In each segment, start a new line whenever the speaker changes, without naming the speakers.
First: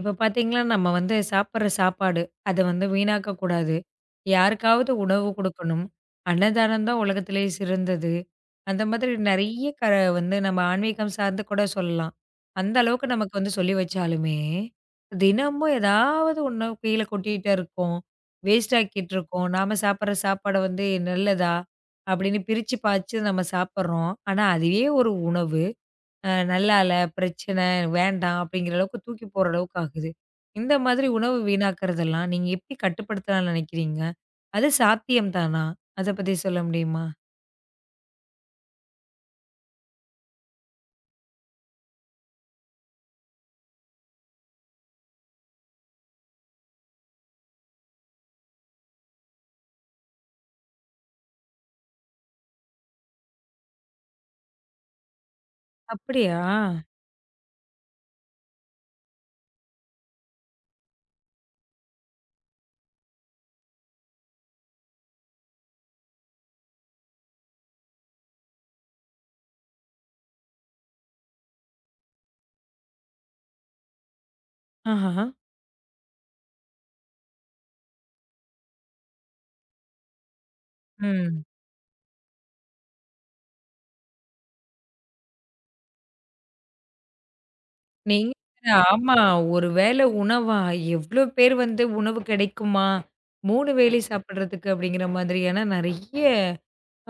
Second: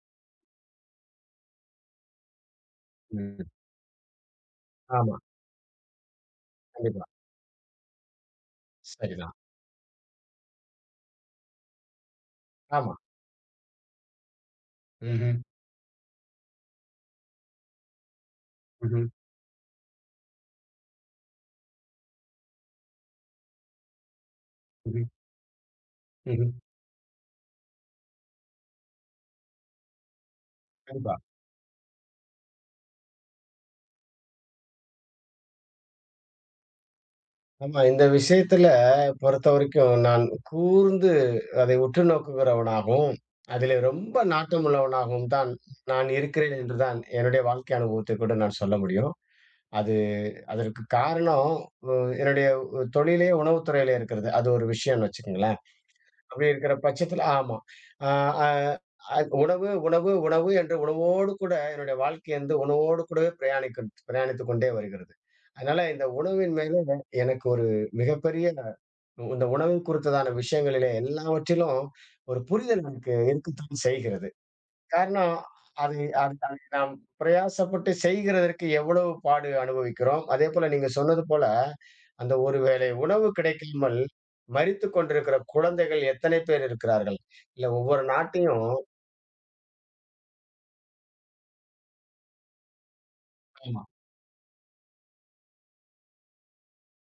இப்ப பார்த்தீங்கன்னா, நம்ம வந்து சாப்பிடுற சாப்பாடு, அத வந்து
ம்.
வீணாக்கக்கூடாது. யாருக்காவது
ஆமா.
உணவு குடுக்கணும். அன்னதானம் தான்
கண்டிப்பா.
உலகத்திலேயே சிறந்தது. அந்த மாதிரி
சரிதான்.
நெறைய க வந்து நம்ம ஆன்மீகம் சார்ந்து கூட சொல்லலாம். அந்த
ஆமா.
அளவுக்கு நமக்கு வந்து சொல்லி வச்சாலுமே,
ம்ஹ்ம்,
தினமும் ஏதாவது ஒண்ண கீழ கொட்டிட்டே இருக்கோம். வேஸ்ட்
ம்ஹ்ம்,
ஆக்கிட்டு இருக்கோம். நாம சாப்பிடுற சாப்பாடு வந்து நல்லதா? அப்படின்னு பிரிச்சு பாச்சு நம்ம சாப்பிடுறோம். ஆனா அதுவே
ம்ஹ்ம்,
ஒரு உணவு. அ
ம்ஹ்ம்.
நல்லா இல்ல, பிரச்சனை, வேண்டாம் அப்படிங்கிற அளவுக்கு தூக்கி போடுற அளவுக்கு ஆகுது. இந்த மாதிரி
கண்டிப்பா.
உணவு வீணாக்குறதெல்லாம் நீங்க எப்படி கட்டுப்படுத்தலாம்னு நினைக்கிறீங்க? அது சாத்தியம் தானா? அத பத்தி சொல்ல முடியுமா?
ஆமா. இந்த விஷயத்துல பொறுத்தவரைக்கும் நான் கூர்ந்து அதை உற்று நோக்குகிறவனாகவும், அதிலே ரொம்ப நாட்டம் உள்ளவனாகவும் தான் நான் இருக்கிறேன் என்றுதான் என்னுடைய வாழ்க்கை அனுபவத்தை கூட நான் சொல்ல முடியும். அது அதற்கு காரணம், உ என்னுடைய தொழிலே உணவுத் துறையிலே இருக்கிறது. அது ஒரு விஷயம்னு வச்சுக்கங்களேன்.
அப்படியா?
அப்படி இருக்கிற பட்சத்துல ஆமா. அ அ அது உணவு, உணவு, உணவு என்று உணவோடு கூட என்னுடைய வாழ்க்கை வந்து உணவோடு கூடவே பிரயாணித்துக் கொண்டே வருகிறது. அதனால இந்த உணவின் மேல எனக்கு ஒரு மிகப்பெரிய இந்த உணவு குறித்ததான விஷயங்களிலே எல்லாவற்றிலும் ஒரு புரிதல் எனக்கு இருக்கத்தான் செய்கிறது.
ஆஹா.
காரணம் அது அது அதை நாம் பிரயாசப்பட்டு செய்கிறதற்கு எவ்வளவு பாடு அனுபவிக்கிறோம். அதேபோல நீங்க சொன்னது
ம்.
போல அந்த ஒரு வேளை உணவு கிடைக்காமல் மரித்துக் கொண்டிருக்கிற குழந்தைகள் எத்தனை பேர் இருக்கிறார்கள்? இல்ல ஒவ்வொரு
நீங்க
நாட்டையும்.
ஆமா. ஒரு வேளை உணவா? எவ்ளோ பேர் வந்து உணவு கிடைக்குமா? 3
ஆமா.
வேளை சாப்பிடுறதுக்கு அப்படிங்கிற மாதிரியான நெறைய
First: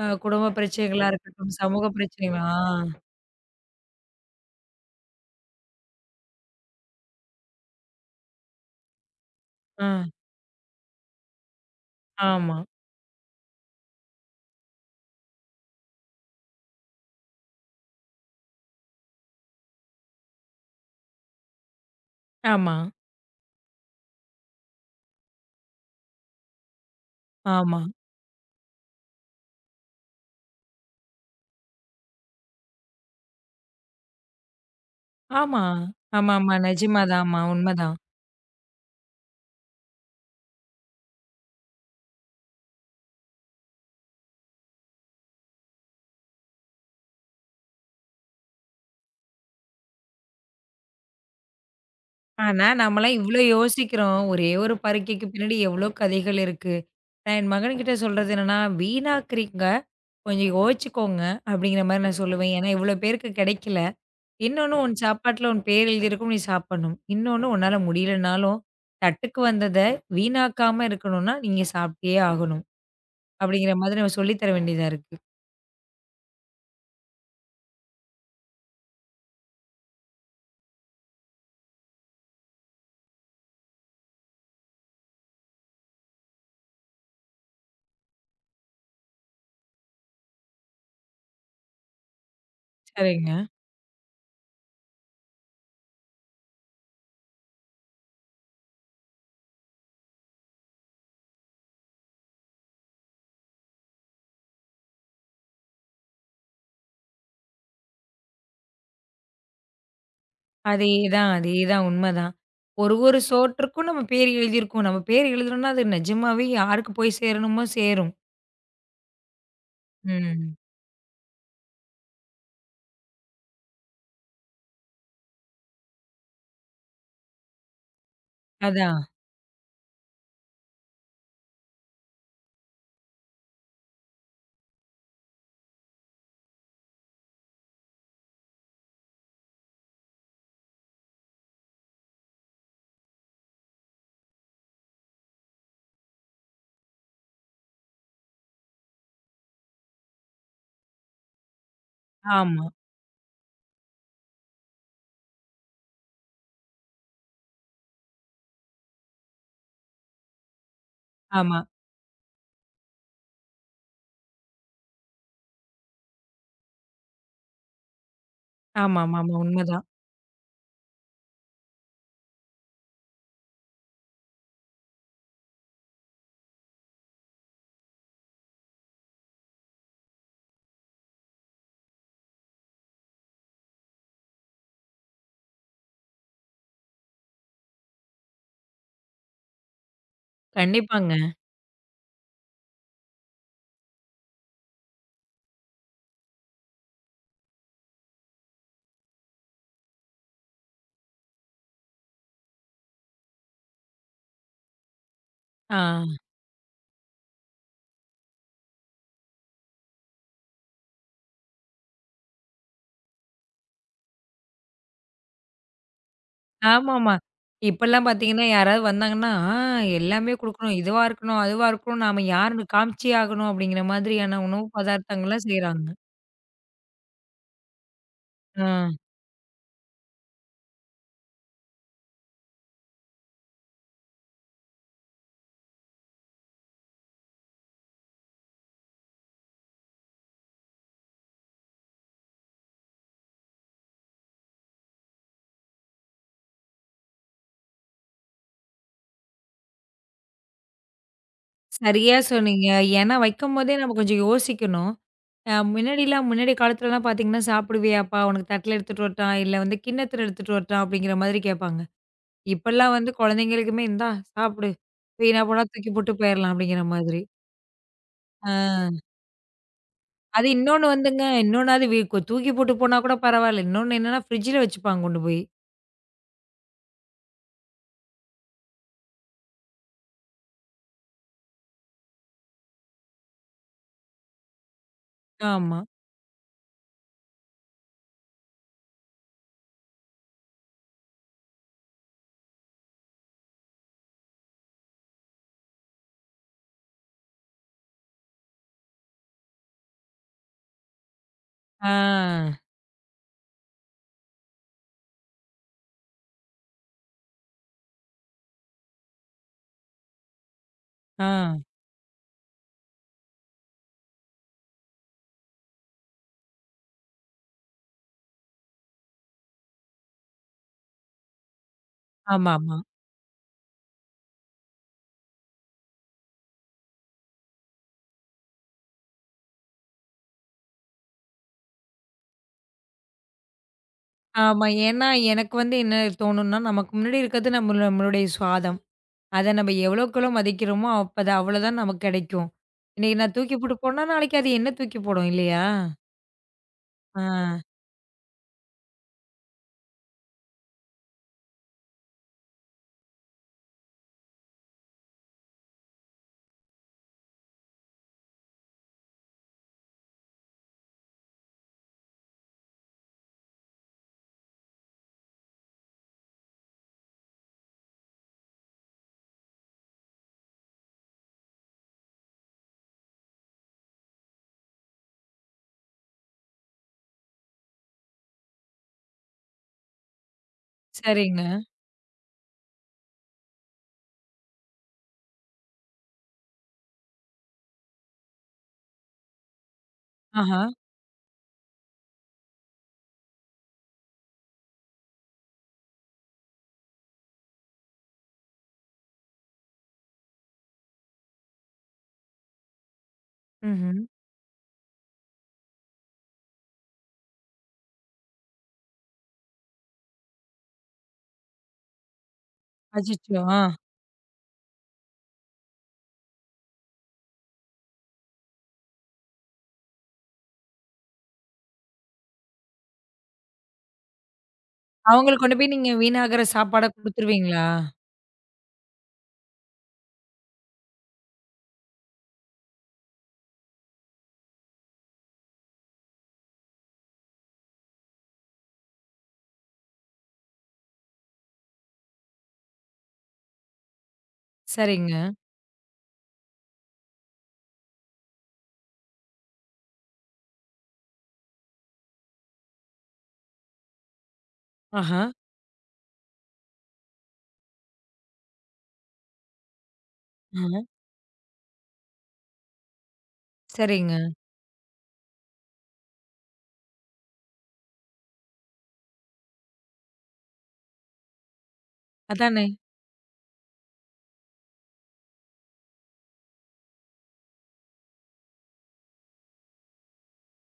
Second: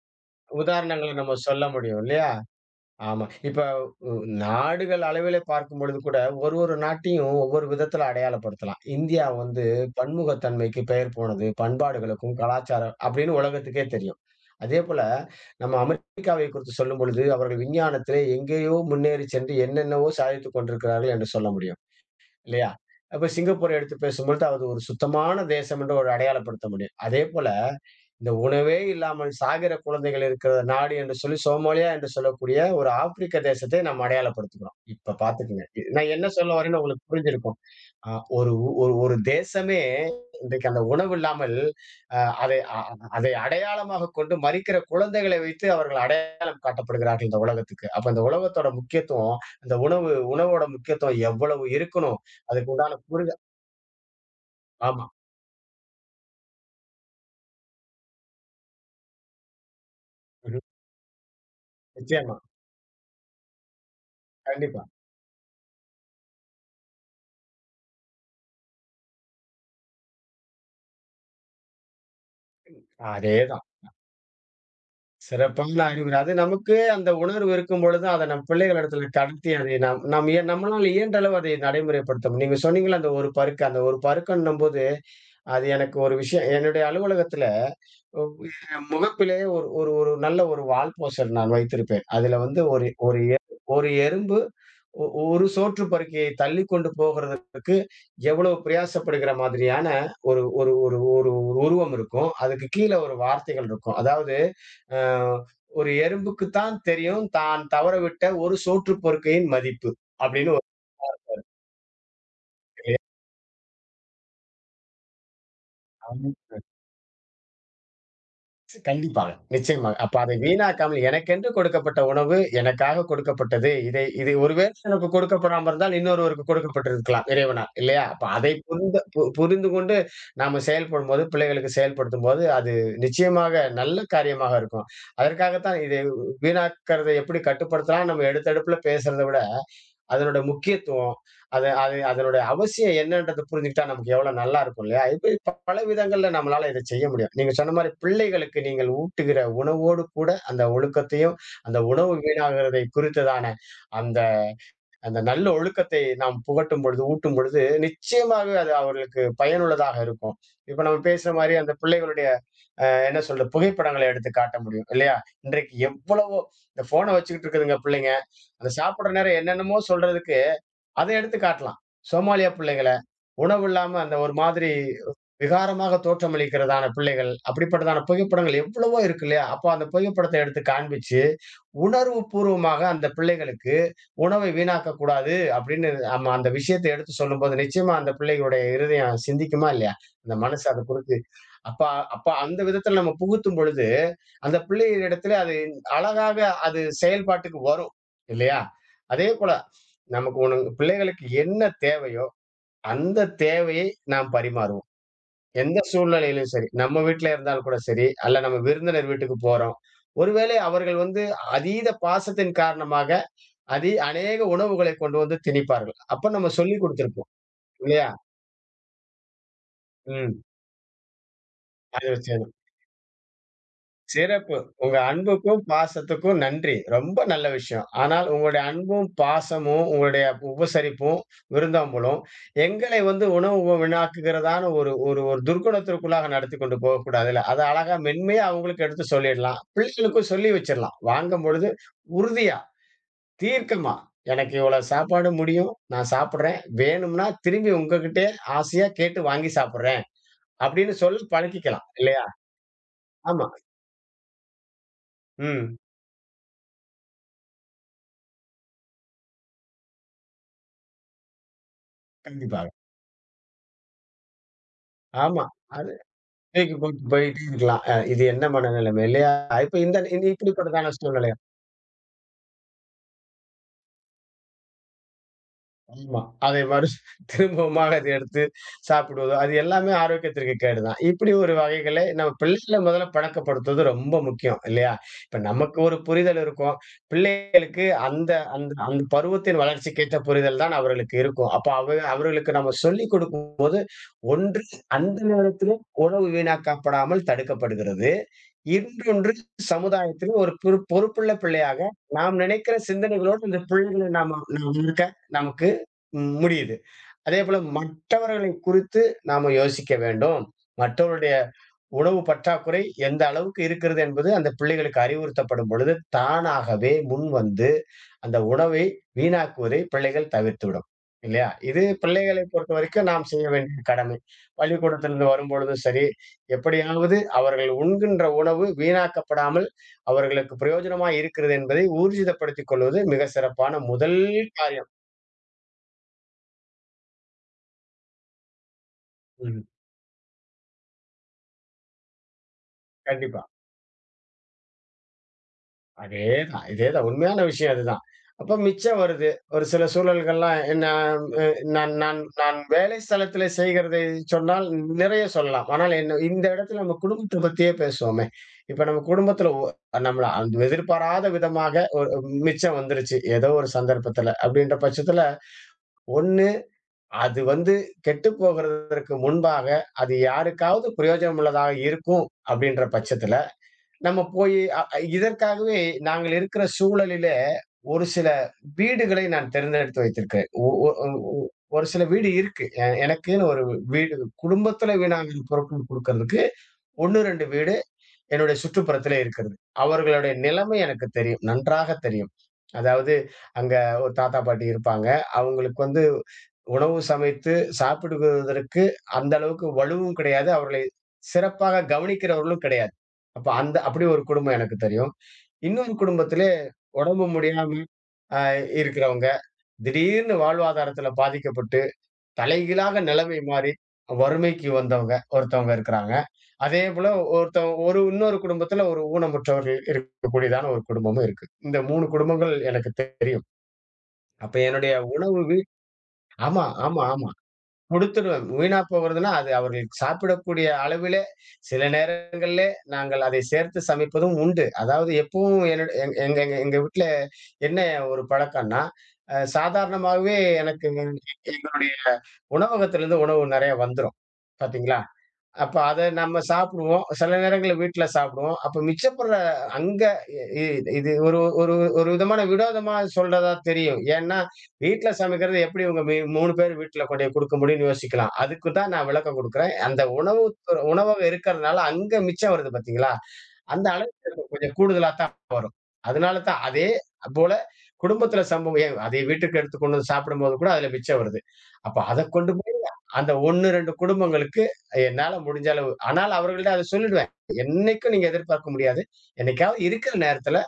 அ குடும்ப பிரச்சனைகளா
உதாரணங்கள நம்ம
இருக்கட்டும்,
சொல்ல
சமூக
முடியும் இல்லையா?
பிரச்சனைகளா ஆ.
ஆமா. இப்ப உ நாடுகள் அளவிலே பார்க்கும்பொழுது கூட ஒரு ஒரு நாட்டையும் ஒவ்வொரு விதத்துல அடையாளப்படுத்தலாம். இந்தியா வந்து
ஆ.
பன்முகத்தன்மைக்கு பெயர் போனது. பண்பாடுகளுக்கும்
ஆமா,
கலாச்சாரம் அப்படின்னு உலகத்துக்கே தெரியும். அதேபோல நம்ம அமெரிக்காவை குறித்து சொல்லும்பொழுது அவர்கள் விஞ்ஞானத்திலே எங்கேயோ முன்னேறிச் சென்று என்னென்னவோ சாதித்துக் கொண்டிருக்கிறார்கள் என்று சொல்ல முடியும். இல்லையா?
ஆமா,
அப்ப சிங்கப்பூர எடுத்து பேசும்பொழுது, அது ஒரு சுத்தமான தேசம் என்று ஒரு அடையாளப்படுத்த முடியும். அதேபோல,
ஆமா.
இந்த உணவே இல்லாமல் சாகிற குழந்தைகள் இருக்கிற நாடு என்று சொல்லி சோமாலியா என்று சொல்லக்கூடிய ஒரு ஆப்பிரிக்க தேசத்தை நாம் அடையாளப்படுத்துகிறோம். இப்ப
ஆமா.
பார்த்துக்கங்க. நான் என்ன
ஆமாமா.
சொல்ல வரேன்னு உங்களுக்கு
நிஜமாதான். ஆமா,
புரிஞ்சிருக்கும்.
உண்மதான்.
அ ஒரு ஊ- ஒரு ஒரு தேசமே இன்றைக்கு அந்த உணவு இல்லாமல் அ அதை அடையாளமாக கொண்டு மறிக்கிற குழந்தைகளை வைத்து அவர்கள் அடையாளம் காட்டப்படுகிறார்கள் இந்த உலகத்துக்கு. அப்ப இந்த உலகத்தோட முக்கியத்துவம், இந்த உணவு உணவோட முக்கியத்துவம் எவ்வளவு இருக்கணும்?
ஆனா,
அதுக்கு உண்டான
நாமலாம் இவ்ளோ யோசிக்கிறோம். ஒரே ஒரு
ஆமா.
பருக்கைக்கு பின்னாடி எவ்ளோ கதைகள் இருக்கு. நான் என் மகன்கிட்ட சொல்றது என்னன்னா, வீணாக்குறீங்க. கொஞ்சம்
ம்ஹ்ம்.
யோசிச்சுக்கோங்க அப்படிங்கிற மாரி நான்
நிச்சயமா.
சொல்லுவேன். ஏன்னா இவ்ளோ பேருக்கு கிடைக்கல. இன்னொன்னு
கண்டிப்பா.
உன் சாப்பாட்டுல உன் பேர் எழுதியிருக்கும். நீ சாப்பிடணும். இன்னொன்னு உன்னால முடியலனாலும், தட்டுக்கு வந்தத வீணாக்காம இருக்கணும்னா, நீங்க சாப்பிட்டே ஆகணும்.
அதேதான்.
அப்படிங்கிற மாதிரி நம்ம சொல்லி தர வேண்டியதா இருக்கு.
சிறப்பான அறிவுரை. அது நமக்கு அந்த உணர்வு இருக்கும் பொழுது அத நம் பிள்ளைகளிடத்துல கடத்தி அதை நாம் நாம் ஏ- நம்மளால இயன்ற அளவு அதை நடைமுறைப்படுத்த முடியும். நீங்க சொன்னீங்கள்ல அந்த ஒரு பருக்க, அந்த ஒரு பருக்கன்னும்போது அது எனக்கு ஒரு விஷயம் என்னுடைய அலுவலகத்துல என் முகப்பிலே ஒரு ஒரு ஒரு நல்ல ஒரு வால்போஸ்டர் நான் வைத்திருப்பேன். அதுல வந்து ஒரு ஒரு
சரிங்க.
எ ஒரு எறும்பு ஒ ஒரு சோற்று பருக்கையை தள்ளிக்கொண்டு போகிறதற்கு எவ்வளவு பிரயாசப்படுகிற மாதிரியான ஒரு ஒரு ஒரு ஒரு ஒரு உருவம் இருக்கும். அதுக்கு கீழ ஒரு வார்த்தைகள் இருக்கும். அதாவது அ ஒரு எறும்புக்கு தான் தெரியும் தான் தவறவிட்ட ஒரு சோற்று பொறுக்கையின் மதிப்பு அப்படின்னு
அதேதான், அதேதான். உண்மதான். ஒரு ஒரு சோற்றுக்கும் நம்ம பேர் எழுதியிருக்கோம். நம்ம பேர் எழுதுறோம்னா, அது நிஜமாவே யாருக்கு போய் சேரணுமோ சேரும்.
கண்டிப்பாக. நிச்சயமாக. அப்ப அதை
ம்.
வீணாக்காமல் எனக்கென்று கொடுக்கப்பட்ட உணவு, எனக்காக கொடுக்கப்பட்டது. இதை இது ஒருவேளை எனக்கு கொடுக்கப்படாம இருந்தால் இன்னொருவருக்கு கொடுக்கப்பட்டிருக்கலாம் இறைவனால். இல்லையா? அப்ப அதை
அதான்.
புரிந்து கொண்டு நாம செயல்படும்போது, பிள்ளைகளுக்கு செயல்படுத்தும்போது, அது நிச்சயமாக நல்ல காரியமாக இருக்கும். அதற்காகத்தான் இதை வீணாக்கிறதை எப்படி கட்டுப்படுத்தலாம்? நம்ம எடுத்தடுப்புல பேசுறத விட அதனோட முக்கியத்துவம், அது அது அதனோட அவசியம் என்னன்றத புரிஞ்சுக்கிட்டா நமக்கு எவ்வளவு நல்லா இருக்கும் இல்லையா? இப்படி பல விதங்கள்ல நம்மளால இத செய்ய முடியும். நீங்க சொன்ன மாரி பிள்ளைகளுக்கு நீங்கள் ஊட்டுகிற உணவோடு கூட அந்த ஒழுக்கத்தையும், அந்த உணவு
ஆமா,
வீணாகிறதை குறித்ததான அந்த அந்த நல்ல ஒழுக்கத்தை நாம் புகட்டும் பொழுது, ஊட்டும் பொழுது நிச்சயமாகவே அது அவர்களுக்கு பயனுள்ளதாக இருக்கும். இப்ப நம்ம பேசுற மாரி
ஆமா,
அந்த பிள்ளைகளுடைய என்ன சொல்றது, புகைப்படங்களை எடுத்து காட்ட முடியும் இல்லையா? இன்றைக்கு எவ்வளவோ இந்த ஃபோன வச்சுக்கிட்டு இருக்குதுங்க பிள்ளைங்க. அந்த சாப்பிடுற
ஆமாமாமா.
நேரம் என்னென்னமோ
உண்மதான்.
சொல்றதுக்கு அதை எடுத்து காட்டலாம். சோமாலியா பிள்ளைகள, உணவு இல்லாம அந்த ஒரு மாதிரி விகாரமாக தோற்றமளிக்கிறதான பிள்ளைகள், அப்படிப்பட்டதான புகைப்படங்கள் எவ்வளவோ இருக்கு இல்லையா? அப்ப அந்த புகைப்படத்த எடுத்து காண்பிச்சு உணர்வு பூர்வமாக அந்த பிள்ளைகளுக்கு உணவை வீணாக்கக் கூடாது அப்படின்னு நம்ம அந்த விஷயத்த எடுத்து சொல்லும்போது, நிச்சயமா அந்த பிள்ளைகளுடைய இருதயம் சிந்திக்குமா இல்லையா? அந்த மனசு அத
கண்டிப்பாங்க.
குறித்து அப்ப அப்ப அந்த விதத்துல நம்ம புகுத்தும் பொழுது, அந்த பிள்ளைகளிடத்திலே அது அழகாக செயல்பாட்டுக்கு வரும். இல்லையா? அதேபோல நமக்கு ஒண்ணு பிள்ளைகளுக்கு என்ன தேவையோ, அந்த தேவையை நாம் பரிமாறுவோம்.
ஆ.
எந்த சூழ்நிலையிலும் சரி, நம்ம வீட்ல இருந்தாலும் கூட சரி, அல்ல நம்ம விருந்தினர் வீட்டுக்கு போறோம். ஒருவேளை அவர்கள் வந்து அதீத பாசத்தின் காரணமாக, அதி அநேக உணவுகளை கொண்டு வந்து திணிப்பார்கள். அப்ப நம்ம சொல்லிக்
ஆமாமா.
குடுத்திருப்போம்.
இப்பலாம்
இல்லையா?
பார்த்தீங்கன்னா, யாராவது வந்தாங்கன்னா, ஆ எல்லாமே
ம்.
குடுக்கணும். இதுவா இருக்கணும், அதுவா இருக்கணும். நாம
அது
யாருன்னு காமிச்சே ஆகணும் அப்படிங்கிற மாதிரியான
சிறப்பு.
உணவு
உங்க
பதார்த்தங்கள்லாம்
அன்புக்கும்,
செய்றாங்க.
பாசத்துக்கும் நன்றி. ரொம்ப நல்ல விஷயம். ஆனால் உங்களுடைய
ஆ.
அன்பும், பாசமும், உங்களுடைய உபசரிப்பும், விருந்தோம்பலும் எங்களை வந்து உணவு வீணாக்குகிறதான ஒரு ஒரு ஒரு துர்குணத்திற்குள்ளாக நடத்திக் கொண்டு போகக்கூடாதுல்ல. அத அழகா மென்மையா அவங்களுக்கு எடுத்து சொல்லிடலாம். பிள்ளைகளுக்கும் சொல்லி வச்சிடலாம். வாங்கும்பொழுது உறுதியா, தீர்க்கமா, எனக்கு இவ்வளோ சாப்பாடு முடியும். நான் சாப்பிடுறேன். வேணும்னா திரும்பி உங்ககிட்டயே ஆசையா கேட்டு வாங்கி சாப்பிடுறேன். அப்படின்னு சொல்லி பழக்கிக்கலாம்.
சரியா
இல்லையா?
சொன்னீங்க. ஏன்னா
ஆமா.
வைக்கும்போதே நம்ம கொஞ்சம் யோசிக்கணும். அ
ம்.
முன்னாடிலாம் முன்னாடி காலத்துலலாம் பார்த்தீங்கன்னா, "சாப்பிடுவியாப்பா? உனக்கு தட்டில எடுத்துட்டு வரட்டா? இல்ல வந்து கிண்ணத்துல எடுத்துட்டு வரட்டா?" அப்படிங்கிற மாதிரி கேட்பாங்க.
கண்டிப்பாக.
இப்பலாம் வந்து குழந்தைங்களுக்குமே, "இந்தா சாப்பிடு.
ஆமா.
வீணா போனா தூக்கி
அது
போட்டு போயிரலாம்."
வீக்கு
அப்படிங்கிற
போட்டு
மாதிரி.
போயிட்டே இருக்கலாம். இது என்ன
ஆ.
மனநிலைமை இல்லையா? இப்ப இந்த இந்த
அது இன்னொன்னு
இப்படிப்பட்டதான
வந்துங்க,
சூழ்நிலையா?
இன்னொன்னு அது வி கொ தூக்கி போட்டு போனா கூட பரவால்ல. இன்னொன்னு என்னன்னா, ஃப்ரிட்ஜில வச்சுப்பாங்க கொண்டு போய்.
ஆமா. அதை திரும்பவுமாக அதை எடுத்து சாப்பிடுவதோ, அது எல்லாமே ஆரோக்கியத்திற்கு கேடுதான். இப்படி ஒரு வகைகள நம்ம பிள்ளைகள முதல்ல பழக்கப்படுத்துவது ரொம்ப முக்கியம் இல்லையா? இப்ப நமக்கு
ஆமா.
ஒரு புரிதல் இருக்கும். பிள்ளைகளுக்கு அந்த அந்த அந்த பருவத்தின் வளர்ச்சிக்கேற்ற புரிதல் தான் அவர்களுக்கு இருக்கும். அப்ப அவர்களுக்கு நம்ம சொல்லிக் கொடுக்கும்போது ஒன்று அந்த நேரத்திலும் உணவு வீணாக்கப்படாமல் தடுக்கப்படுகிறது. இன்னொன்று சமுதாயத்திலே ஒரு பொறுப்புள்ள பிள்ளையாக
ஆ,
நாம் நினைக்கிற சிந்தனைகளோடு இந்த பிள்ளைகளை நாம நாம இருக்க நமக்கு முடியுது. அதேபோல மற்றவர்களை குறித்து நாம யோசிக்க வேண்டும். மற்றவருடைய
ஆ.
உணவு பற்றாக்குறை எந்த அளவுக்கு இருக்கிறது என்பது அந்த பிள்ளைகளுக்கு அறிவுறுத்தப்படும் பொழுது, தானாகவே முன்வந்து அந்த உணவை வீணாக்குவதை பிள்ளைகள் தவிர்த்துவிடும். இல்லையா? இது பிள்ளைகளை
ஆமாமா. ஆமா.
பொறுத்தவரைக்கும் நாம் செய்ய வேண்டிய கடமை. பள்ளிக்கூடத்திலிருந்து வரும்பொழுதும் சரி, எப்படியாவது அவர்கள் உண்கின்ற உணவு வீணாக்கப்படாமல் அவர்களுக்கு பிரயோஜனமா இருக்கிறது என்பதை ஊர்ஜிதப்படுத்திக் கொள்வது மிக சிறப்பான முதல்
ஆமா
காரியம்.
ஏன்னா, எனக்கு வந்து என்ன தோணும்னா, நமக்கு முன்னாடி இருக்கிறது நம்மளுடைய சுவாதம். அத
ம்.
நம்ம எவ்வளோக்கெவ்வளோ மதிக்கிறோமோ, அப்ப அது அவ்வளோதான் நமக்கு கிடைக்கும். இன்னைக்கு நான்
கண்டிப்பா.
தூக்கி போட்டு போனா, நாளைக்கு அது என்ன தூக்கி போடும் இல்லையா?
அதேதான், இதேதான்.
ஆ,
உண்மையான விஷயம் அதுதான். அப்ப மிச்சம் வருது. ஒரு சில சூழல்கள்லாம் என்ன அ நான் நான் நான் வேலை ஸ்தலத்தில செய்கிறதை சொன்னால் நிறைய சொல்லலாம். ஆனால் என்ன இந்த இடத்துல நம்ம குடும்பத்த பத்தியே பேசுவோமே! இப்ப நம்ம குடும்பத்துல நம்மள அந்த எதிர்பாராத விதமாக ஒரு மிச்சம் வந்துருச்சு. ஏதோ ஒரு சந்தர்ப்பத்துல. அப்படின்ற பட்சத்துல, 1 அது வந்து கெட்டுப் போகிறதற்கு முன்பாக, அது யாருக்காவது பிரயோஜனம் உள்ளதாக இருக்கும் அப்படின்ற பட்சத்துல நம்ம போயி அ அ இதற்காகவே நாங்கள் இருக்கிற சூழலிலே, ஒரு சில வீடுகளை நான் தேர்ந்தெடுத்து வைத்திருக்கிறேன். ஒ ஒ
சரிங்க.
ஒரு சில வீடு இருக்கு. எனக்குன்னு ஒரு வீடு குடும்பத்தில வீணாகிற பொருட்கள் குடுக்கறதுக்கு 1, 2 வீடு என்னுடைய சுற்றுப்புறத்திலே இருக்கிறது. அவர்களுடைய
ஆஹா.
நிலைமை எனக்கு தெரியும். நன்றாக தெரியும். அதாவது அங்க ஒரு தாத்தா, பாட்டி இருப்பாங்க. அவங்களுக்கு வந்து உணவு சமைத்து சாப்பிடுவதற்கு அந்த அளவுக்கு வலுவும் கிடையாது. அவர்களை சிறப்பாக கவனிக்கிறவர்களும் கிடையாது. அப்ப அந்த
ம்ஹ்ம்.
அப்படி ஒரு குடும்பம் எனக்கு தெரியும். இன்னொரு குடும்பத்திலே உடம்பு முடியாம அ இருக்கிறவங்க, திடீர்னு வாழ்வாதாரத்தில பாதிக்கப்பட்டு, தலைகீழாக
அச்சச்சோ!
நிலைமை
ஆ.
மாறி வறுமைக்கு வந்தவங்க ஒருத்தவங்க இருக்கிறாங்க. அதேபோல ஒருத்தவங்க ஒரு இன்னொரு குடும்பத்தில ஒரு ஊனமுற்றவர்கள் இருக்கக்கூடியதான ஒரு குடும்பமும் இருக்கு. இந்த 3 குடும்பங்கள் எனக்கு தெரியும். அப்ப என்னுடைய உணவு
அவங்களுக்கு கொண்டு போய் நீங்க வீணாகுற
ஆமா,
சாப்பாட
ஆமா, ஆமா.
குடுத்துருவீங்களா?
குடுத்துருவேன். வீணா போகிறதுன்னா, அது அவர்கள் சாப்பிடக்கூடிய அளவிலே, சில நேரங்கள்லே நாங்கள் அதை சேர்த்து சமைப்பதும் உண்டு. அதாவது எப்பவும் என்னோட எங் எங்க எங்க எங்க வீட்ல என்ன ஒரு பழக்கம்ன்னா, சாதாரணமாவே எனக்கு எங்களுடைய உணவகத்திலிருந்து உணவு நெறைய வந்துரும். பாத்தீங்களா?
சரிங்க.
அப்ப அத நம்ம சாப்பிடுவோம். சில நேரங்கள்ல வீட்ல சாப்பிடுவோம். அப்ப மிச்சப்படுற அங்க இ இது ஒரு ஒரு ஒரு விதமான வினோதமா சொல்றதா தெரியும். ஏன்னா, வீட்ல
ஆஹா.
சமைக்கிறது எப்படி இவங்க 3 பேர் வீட்ல கொண்டோய் குடுக்க முடியும்னு யோசிக்கலாம். அதுக்கு தான் நான் விளக்கம் குடுக்கிறேன். அந்த உணவு
ஆஹா.
உணவகம் இருக்கிறதுனால அங்க மிச்சம் வருது பார்த்தீங்களா? அந்த
சரிங்க.
அளவுக்கு நமக்கு கொஞ்சம் கூடுதலா தான் வரும். அதனால தான் அதே போல குடும்பத்தில சம்பவம் ஏன் அதே வீட்டுக்கு எடுத்து கொண்டு வந்து சாப்பிடும்போது கூட அதில மிச்சம் வருது. அப்ப அத கொண்டு
அதானே.
போய் அந்த 1, 2 குடும்பங்களுக்கு என்னால முடிஞ்ச அளவு ஆனால் அவர்கள்ட்ட அத சொல்லிடுவேன். என்னைக்கும் நீங்க எதிர்பார்க்க முடியாது. என்னைக்காவது இருக்கிற நேரத்தில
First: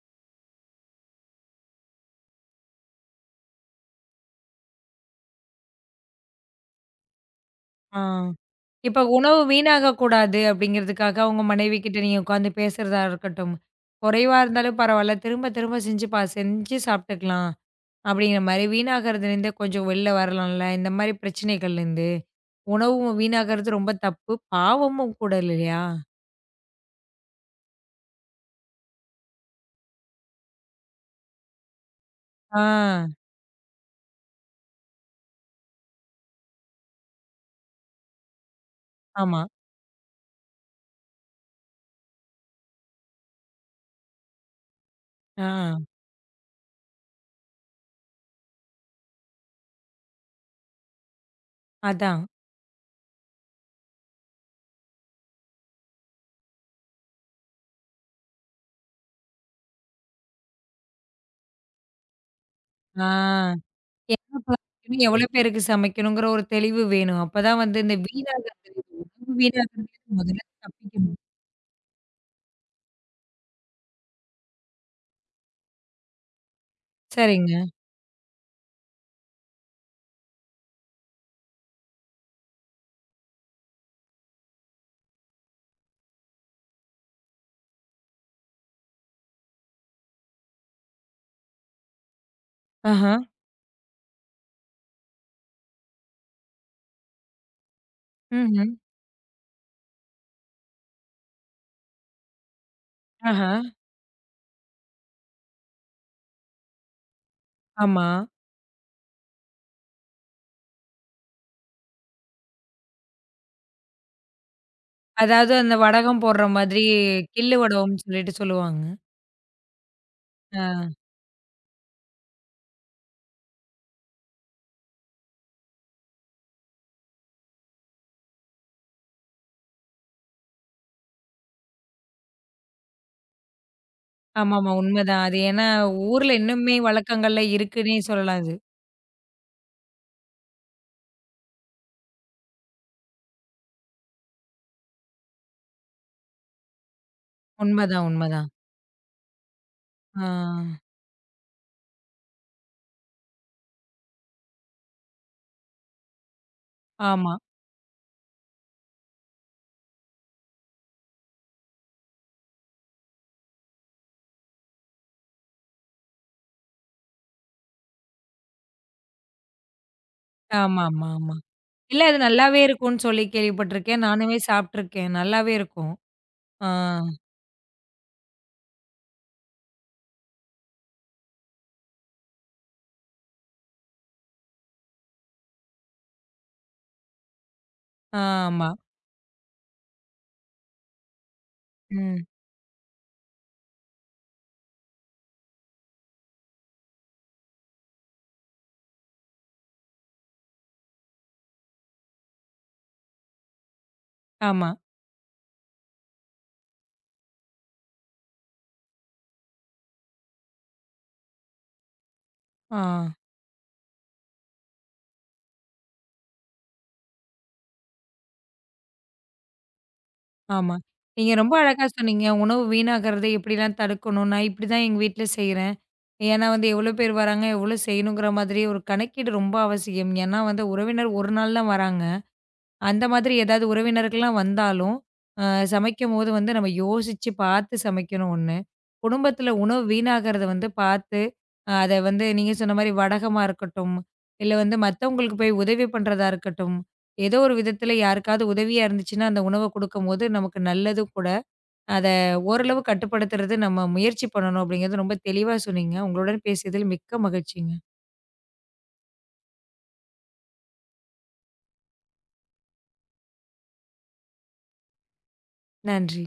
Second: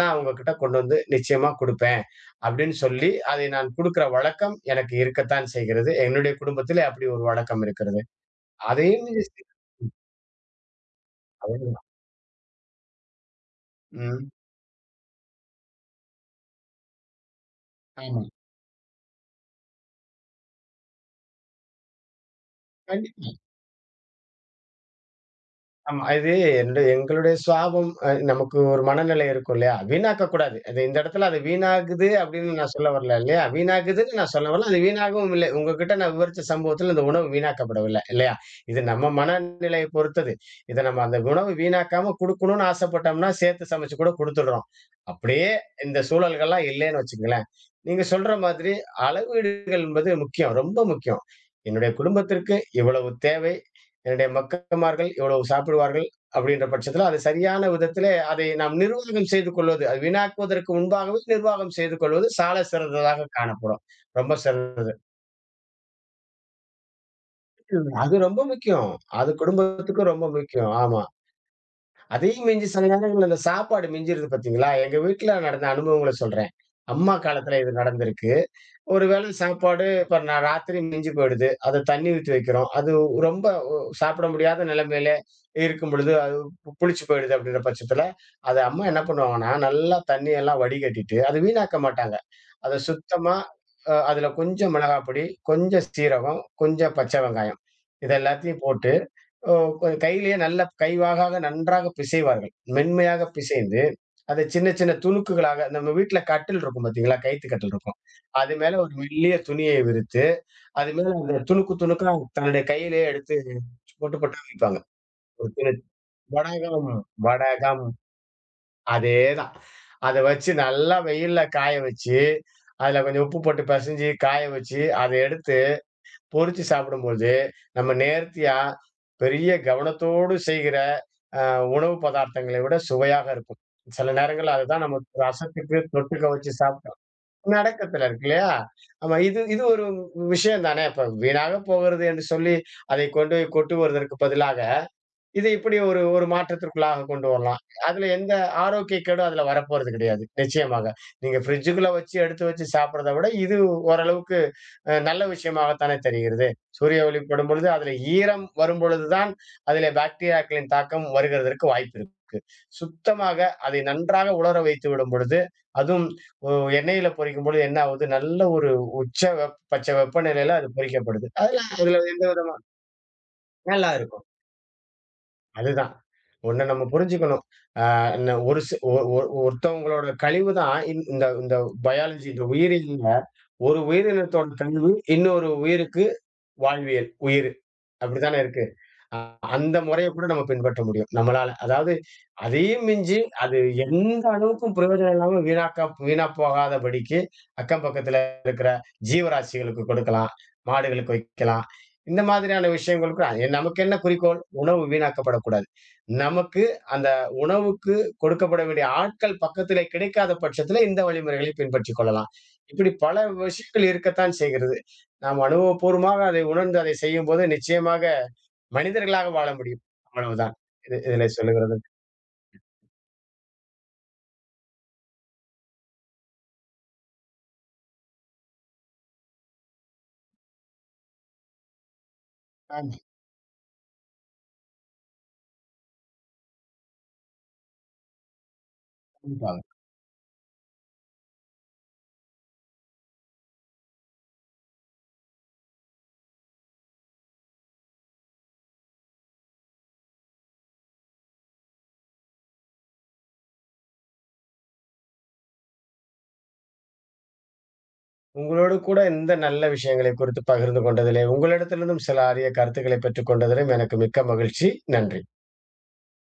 நான் உங்ககிட்ட கொண்டு வந்து நிச்சயமா குடுப்பேன். அப்படின்னு சொல்லி அதை நான் குடுக்கிற வழக்கம் எனக்கு இருக்கத்தான் செய்கிறது. என்னுடைய குடும்பத்திலே அப்படி ஒரு வழக்கம்
ஆ.
இருக்கிறது.
இப்ப
அதையும்.
உணவு வீணாகக்கூடாது அப்படிங்கிறதுக்காக, உங்க மனைவி கிட்ட நீங்க உட்காந்து பேசுறதா இருக்கட்டும்,
ம்.
குறைவா இருந்தாலும் பரவால்ல, திரும்ப திரும்ப செஞ்சு பா செஞ்சு சாப்ட்டுக்கலாம்.
ஆமா.
அப்படிங்கிற மாரி வீணாகிறதுலேருந்தே கொஞ்சம் வெளில வரலாம்ல. இந்த மாரி பிரச்சனைகள்லேருந்து. உணவும்
கண்டிப்பா.
வீணாகிறது ரொம்ப தப்பு. பாவமும் கூட இல்லையா?
ஆமா. இது எங்களுடைய சுவாபம். நமக்கு ஒரு மனநிலை இருக்கும் இல்லையா? வீணாக்கக் கூடாது. அது இந்த இடத்துல அது வீணாகுது அப்படின்னு
ஆ.
நான் சொல்ல வரல இல்லையா? வீணாகுதுன்னு நான் சொல்ல வரல. அது வீணாகவும் இல்லை. உங்ககிட்ட நான் விவரிச்ச சம்பவத்துல இந்த உணவு வீணாக்கப்படவில்லை இல்லையா? இது நம்ம
ஆமா.
மனநிலையை பொறுத்தது. இத நம்ம அந்த உணவு வீணாக்காம குடுக்கணும்னு ஆசைப்பட்டோம்னா, சேர்த்து சமைச்சு கூட குடுத்துடுறோம்.
ஆ.
அப்படியே இந்த சூழல்கள்லாம் இல்லைன்னு வச்சுக்கங்களேன், நீங்க சொல்ற மாதிரி அளவீடுகள் என்பது முக்கியம். ரொம்ப முக்கியம். என்னுடைய
அதான்.
குடும்பத்திற்கு இவ்வளவு தேவை. என்னுடைய மக்கமார்கள் இவ்வளவு சாப்பிடுவார்கள் அப்படின்ற பட்சத்துல அது சரியான விதத்திலே அதை நாம் நிர்வாகம் செய்து கொள்வது அது வீணாக்குவதற்கு முன்பாகவே நிர்வாகம் செய்து கொள்வது சால சிறந்ததாக
ஆ.
காணப்படும். ரொம்ப
என்ன
சிறந்தது.
சமைக்கணும், எவ்வளோ பேருக்கு சமைக்கணுங்கிற ஒரு தெளிவு வேணும். அப்பதான் வந்து இந்த
அது ரொம்ப
வீணாகிறது
முக்கியம். அது
உணவு
குடும்பத்துக்கு
வீணாகிறதுலேருந்து
ரொம்ப
முதல்ல
முக்கியம். ஆமா.
தப்பிக்கணும்.
அதையும் மிஞ்சி சில நேரங்கள்ல இந்த சாப்பாடு மிஞ்சிருது பாத்தீங்களா, எங்க வீட்டுல நடந்த அனுபவங்களை சொல்றேன். அம்மா காலத்துல
சரிங்க.
இது நடந்திருக்கு. ஒரு வேளை சாப்பாடு இப்ப ராத்திரி மிஞ்சி போயிடுது. அத தண்ணி ஊத்தி வைக்கிறோம். அது ரொம்ப சாப்பிட முடியாத நிலைமையில இருக்கும் பொழுது, அது புளிச்சு போயிடுது அப்படின்ற பட்சத்தில, அத அம்மா என்ன பண்ணுவாங்கன்னா, நல்லா தண்ணியெல்லாம் வடிகட்டிட்டு, அது வீணாக்க மாட்டாங்க. அத
ஆஹா.
சுத்தமா அதில கொஞ்சம் மிளகாப்பொடி, கொஞ்சம் சீரகம், கொஞ்சம் பச்சை வெங்காயம். இத எல்லாத்தையும்
ம்ஹ்ம்.
போட்டு ஓ! கையிலேயே நல்ல கைவாகாக நன்றாக பிசைவார்கள். மென்மையாக
ஆஹா.
பிசைந்து, அதை சின்ன சின்ன துணுக்குகளாக நம்ம வீட்ல கட்டில் இருக்கும் பார்த்தீங்களா? கயித்து கட்டில் இருக்கும்.
ஆமா.
அது மேல ஒரு மெல்லிய துணியை விரித்து, அது மேல அந்த துணுக்கு துணுக்கா தன்னுடைய கையிலேயே எடுத்து பொட்டு பொட்டா வைப்பாங்க. ஒரு
அதாவது
சின்ன
அந்த வடகம் போடுற மாதிரி
வடகம்,
கில்லு
வடகம்,
வடகம்னு சொல்லிட்டு சொல்லுவாங்க.
அதேதான். அத வச்சு
ஆ.
நல்லா வெயில்ல காய வச்சு, அதுல கொஞ்சம் உப்பு போட்டு பெசஞ்சு காய வச்சு, அத எடுத்து பொரிச்சு சாப்பிடும்போது, நம்ம நேர்த்தியா, பெரிய கவனத்தோடு செய்கிற அ உணவு பதார்த்தங்களை விட சுவையாக இருக்கும். சில நேரங்கள்ல
ஆமாமா.
அதுதான் நம்ம
உண்மதான். அது ஏன்னா
ரசத்துக்கு தொட்டுக்க
ஊர்ல
வச்சு
இன்னுமே
சாப்பிட்டோம்.
வழக்கங்கள்ல இருக்குன்னே
நடக்கத்துல இருக்கு
சொல்லலாம்
இல்லையா?
அது.
ஆமா. இது இது ஒரு விஷயம் தானே. இப்ப வீணாக போகிறது என்று சொல்லி, அதை கொண்டு போய் கொட்டுவதற்கு பதிலாக, இதை இப்படி ஒரு ஒரு மாற்றத்திற்குள்ளாக கொண்டு வரலாம். அதுல
உண்மதான்,
எந்த
உண்மதான்.
ஆரோக்கிய கேடும் அதுல வரப்போறது கிடையாது.
ஆ.
நிச்சயமாக. நீங்க ஃப்ரிட்ஜுக்குள்ள வச்சு எடுத்து வச்சு சாப்பிடுறத விட, இது ஓரளவுக்கு நல்ல விஷயமாகத்தானே தெரிகிறது. சூரிய ஒளி
ஆமா.
படும் பொழுது அதில ஈரம் வரும்பொழுது தான், அதிலே பாக்டீரியாக்களின் தாக்கம் வருகிறதற்கு வாய்ப்பு இருக்கு. சுத்தமாக அதை நன்றாக உலர வைத்து விடும் பொழுது, அதுவும் ஒ எண்ணெயில பொரிக்கும் பொழுது என்ன ஆவுது, நல்ல ஒரு உச்ச பட்ச வெப்பநிலையில அது பொரிக்கப்படுது.
ஆமாமாமா.
அதுல
இல்ல
அதுல
அது
எந்த விதமா
நல்லாவே இருக்கும்னு சொல்லி
நல்லா
கேள்விப்பட்டுருக்கேன்.
இருக்கும்.
நானுமே சாப்ட்டுருக்கேன். நல்லாவே
அதுதான்.
இருக்கும்.
ஒண்ண
ஆ.
நம்ம புரிஞ்சுக்கணும். அ ந ஒரு சி ஒ ஒ ஒருத்தவங்களோட கழிவு தான் இந்த இந்த பயாலஜி இந்த உயிரியல்ல, ஒரு உயிரினத்தோட கழிவு இன்னொரு உயிருக்கு வாழ்வியல், உயிர்.
ஆ,
அப்படித்தானே இருக்கு.
ஆமா.
அ அந்த முறைய கூட நம்ம பின்பற்ற முடியும். நம்மளால. அதாவது
ம்.
அதையும் மிஞ்சி அது எந்த அளவுக்கும் பிரயோஜனம் இல்லாம வீணா போகாதபடிக்கு அக்கம் பக்கத்துல இருக்கிற ஜீவராசிகளுக்கு கொடுக்கலாம். மாடுகளுக்கு வைக்கலாம். இந்த மாதிரியான விஷயங்களுக்கு நமக்கு என்ன குறிக்கோள்?
ஆமா.
உணவு வீணாக்கப்படக்கூடாது. நமக்கு அந்த உணவுக்கு கொடுக்கப்பட வேண்டிய ஆட்கள் பக்கத்திலே கிடைக்காத பட்சத்தில இந்த வழிமுறைகளை பின்பற்றிக் கொள்ளலாம்.
ஆ.
இப்படி பல விஷயங்கள் இருக்கத்தான் செய்கிறது. நாம் அனுபவபூர்வமாக அதை உணர்ந்து அதை செய்யும்போது நிச்சயமாக மனிதர்களாக வாழ முடியும். அவ்வளவுதான்.
ஆமா.
இது இதிலே
நீங்க ரொம்ப
சொல்லுகிறது.
அழகா சொன்னீங்க. உணவு வீணாகறத எப்படிலாம் தடுக்கணும்? நான் இப்படிதான் எங்க வீட்ல செய்றேன். ஏன்னா வந்து எவ்வளோ பேர் வராங்க? எவ்வளோ செய்யணுங்கிற மாதிரி ஒரு கணக்கீடு ரொம்ப அவசியம். ஏன்னா வந்து உறவினர் ஒரு நாள் தான் வராங்க.
ஆமா.
அந்த மாதிரி ஏதாவது உறவினர்கள்லாம் வந்தாலும், அ சமைக்கும்போது வந்து நம்ம யோசிச்சு பார்த்து சமைக்கணும் ஒண்ணு. குடும்பத்தில
கண்டிப்பாக.
உணவு வீணாகறத வந்து பார்த்து, அ அத வந்து நீங்க சொன்ன மாரி வடகமா இருக்கட்டும், இல்ல வந்து மத்தவங்களுக்கு போய் உதவி பண்றதா இருக்கட்டும், ஏதோ ஒரு விதத்தில யாருக்காவது உதவியா இருந்துச்சுன்னா, அந்த உணவ குடுக்கும்போது நமக்கு நல்லதும் கூட. அத ஓரளவு கட்டுப்படுத்துறது நம்ம முயற்சி பண்ணணும் அப்படிங்கிறது ரொம்ப தெளிவா சொன்னீங்க. உங்களுடன் பேசியதில் மிக்க மகிழ்ச்சிங்க.
உங்களோடு கூட இந்த நல்ல விஷயங்களை குறித்து பகிர்ந்து கொண்டதிலே, உங்களிடத்திலிருந்தும் சில அரிய கருத்துக்களை பெற்றுக் கொண்டதிலும் எனக்கு மிக்க மகிழ்ச்சி. நன்றி.
நன்றி.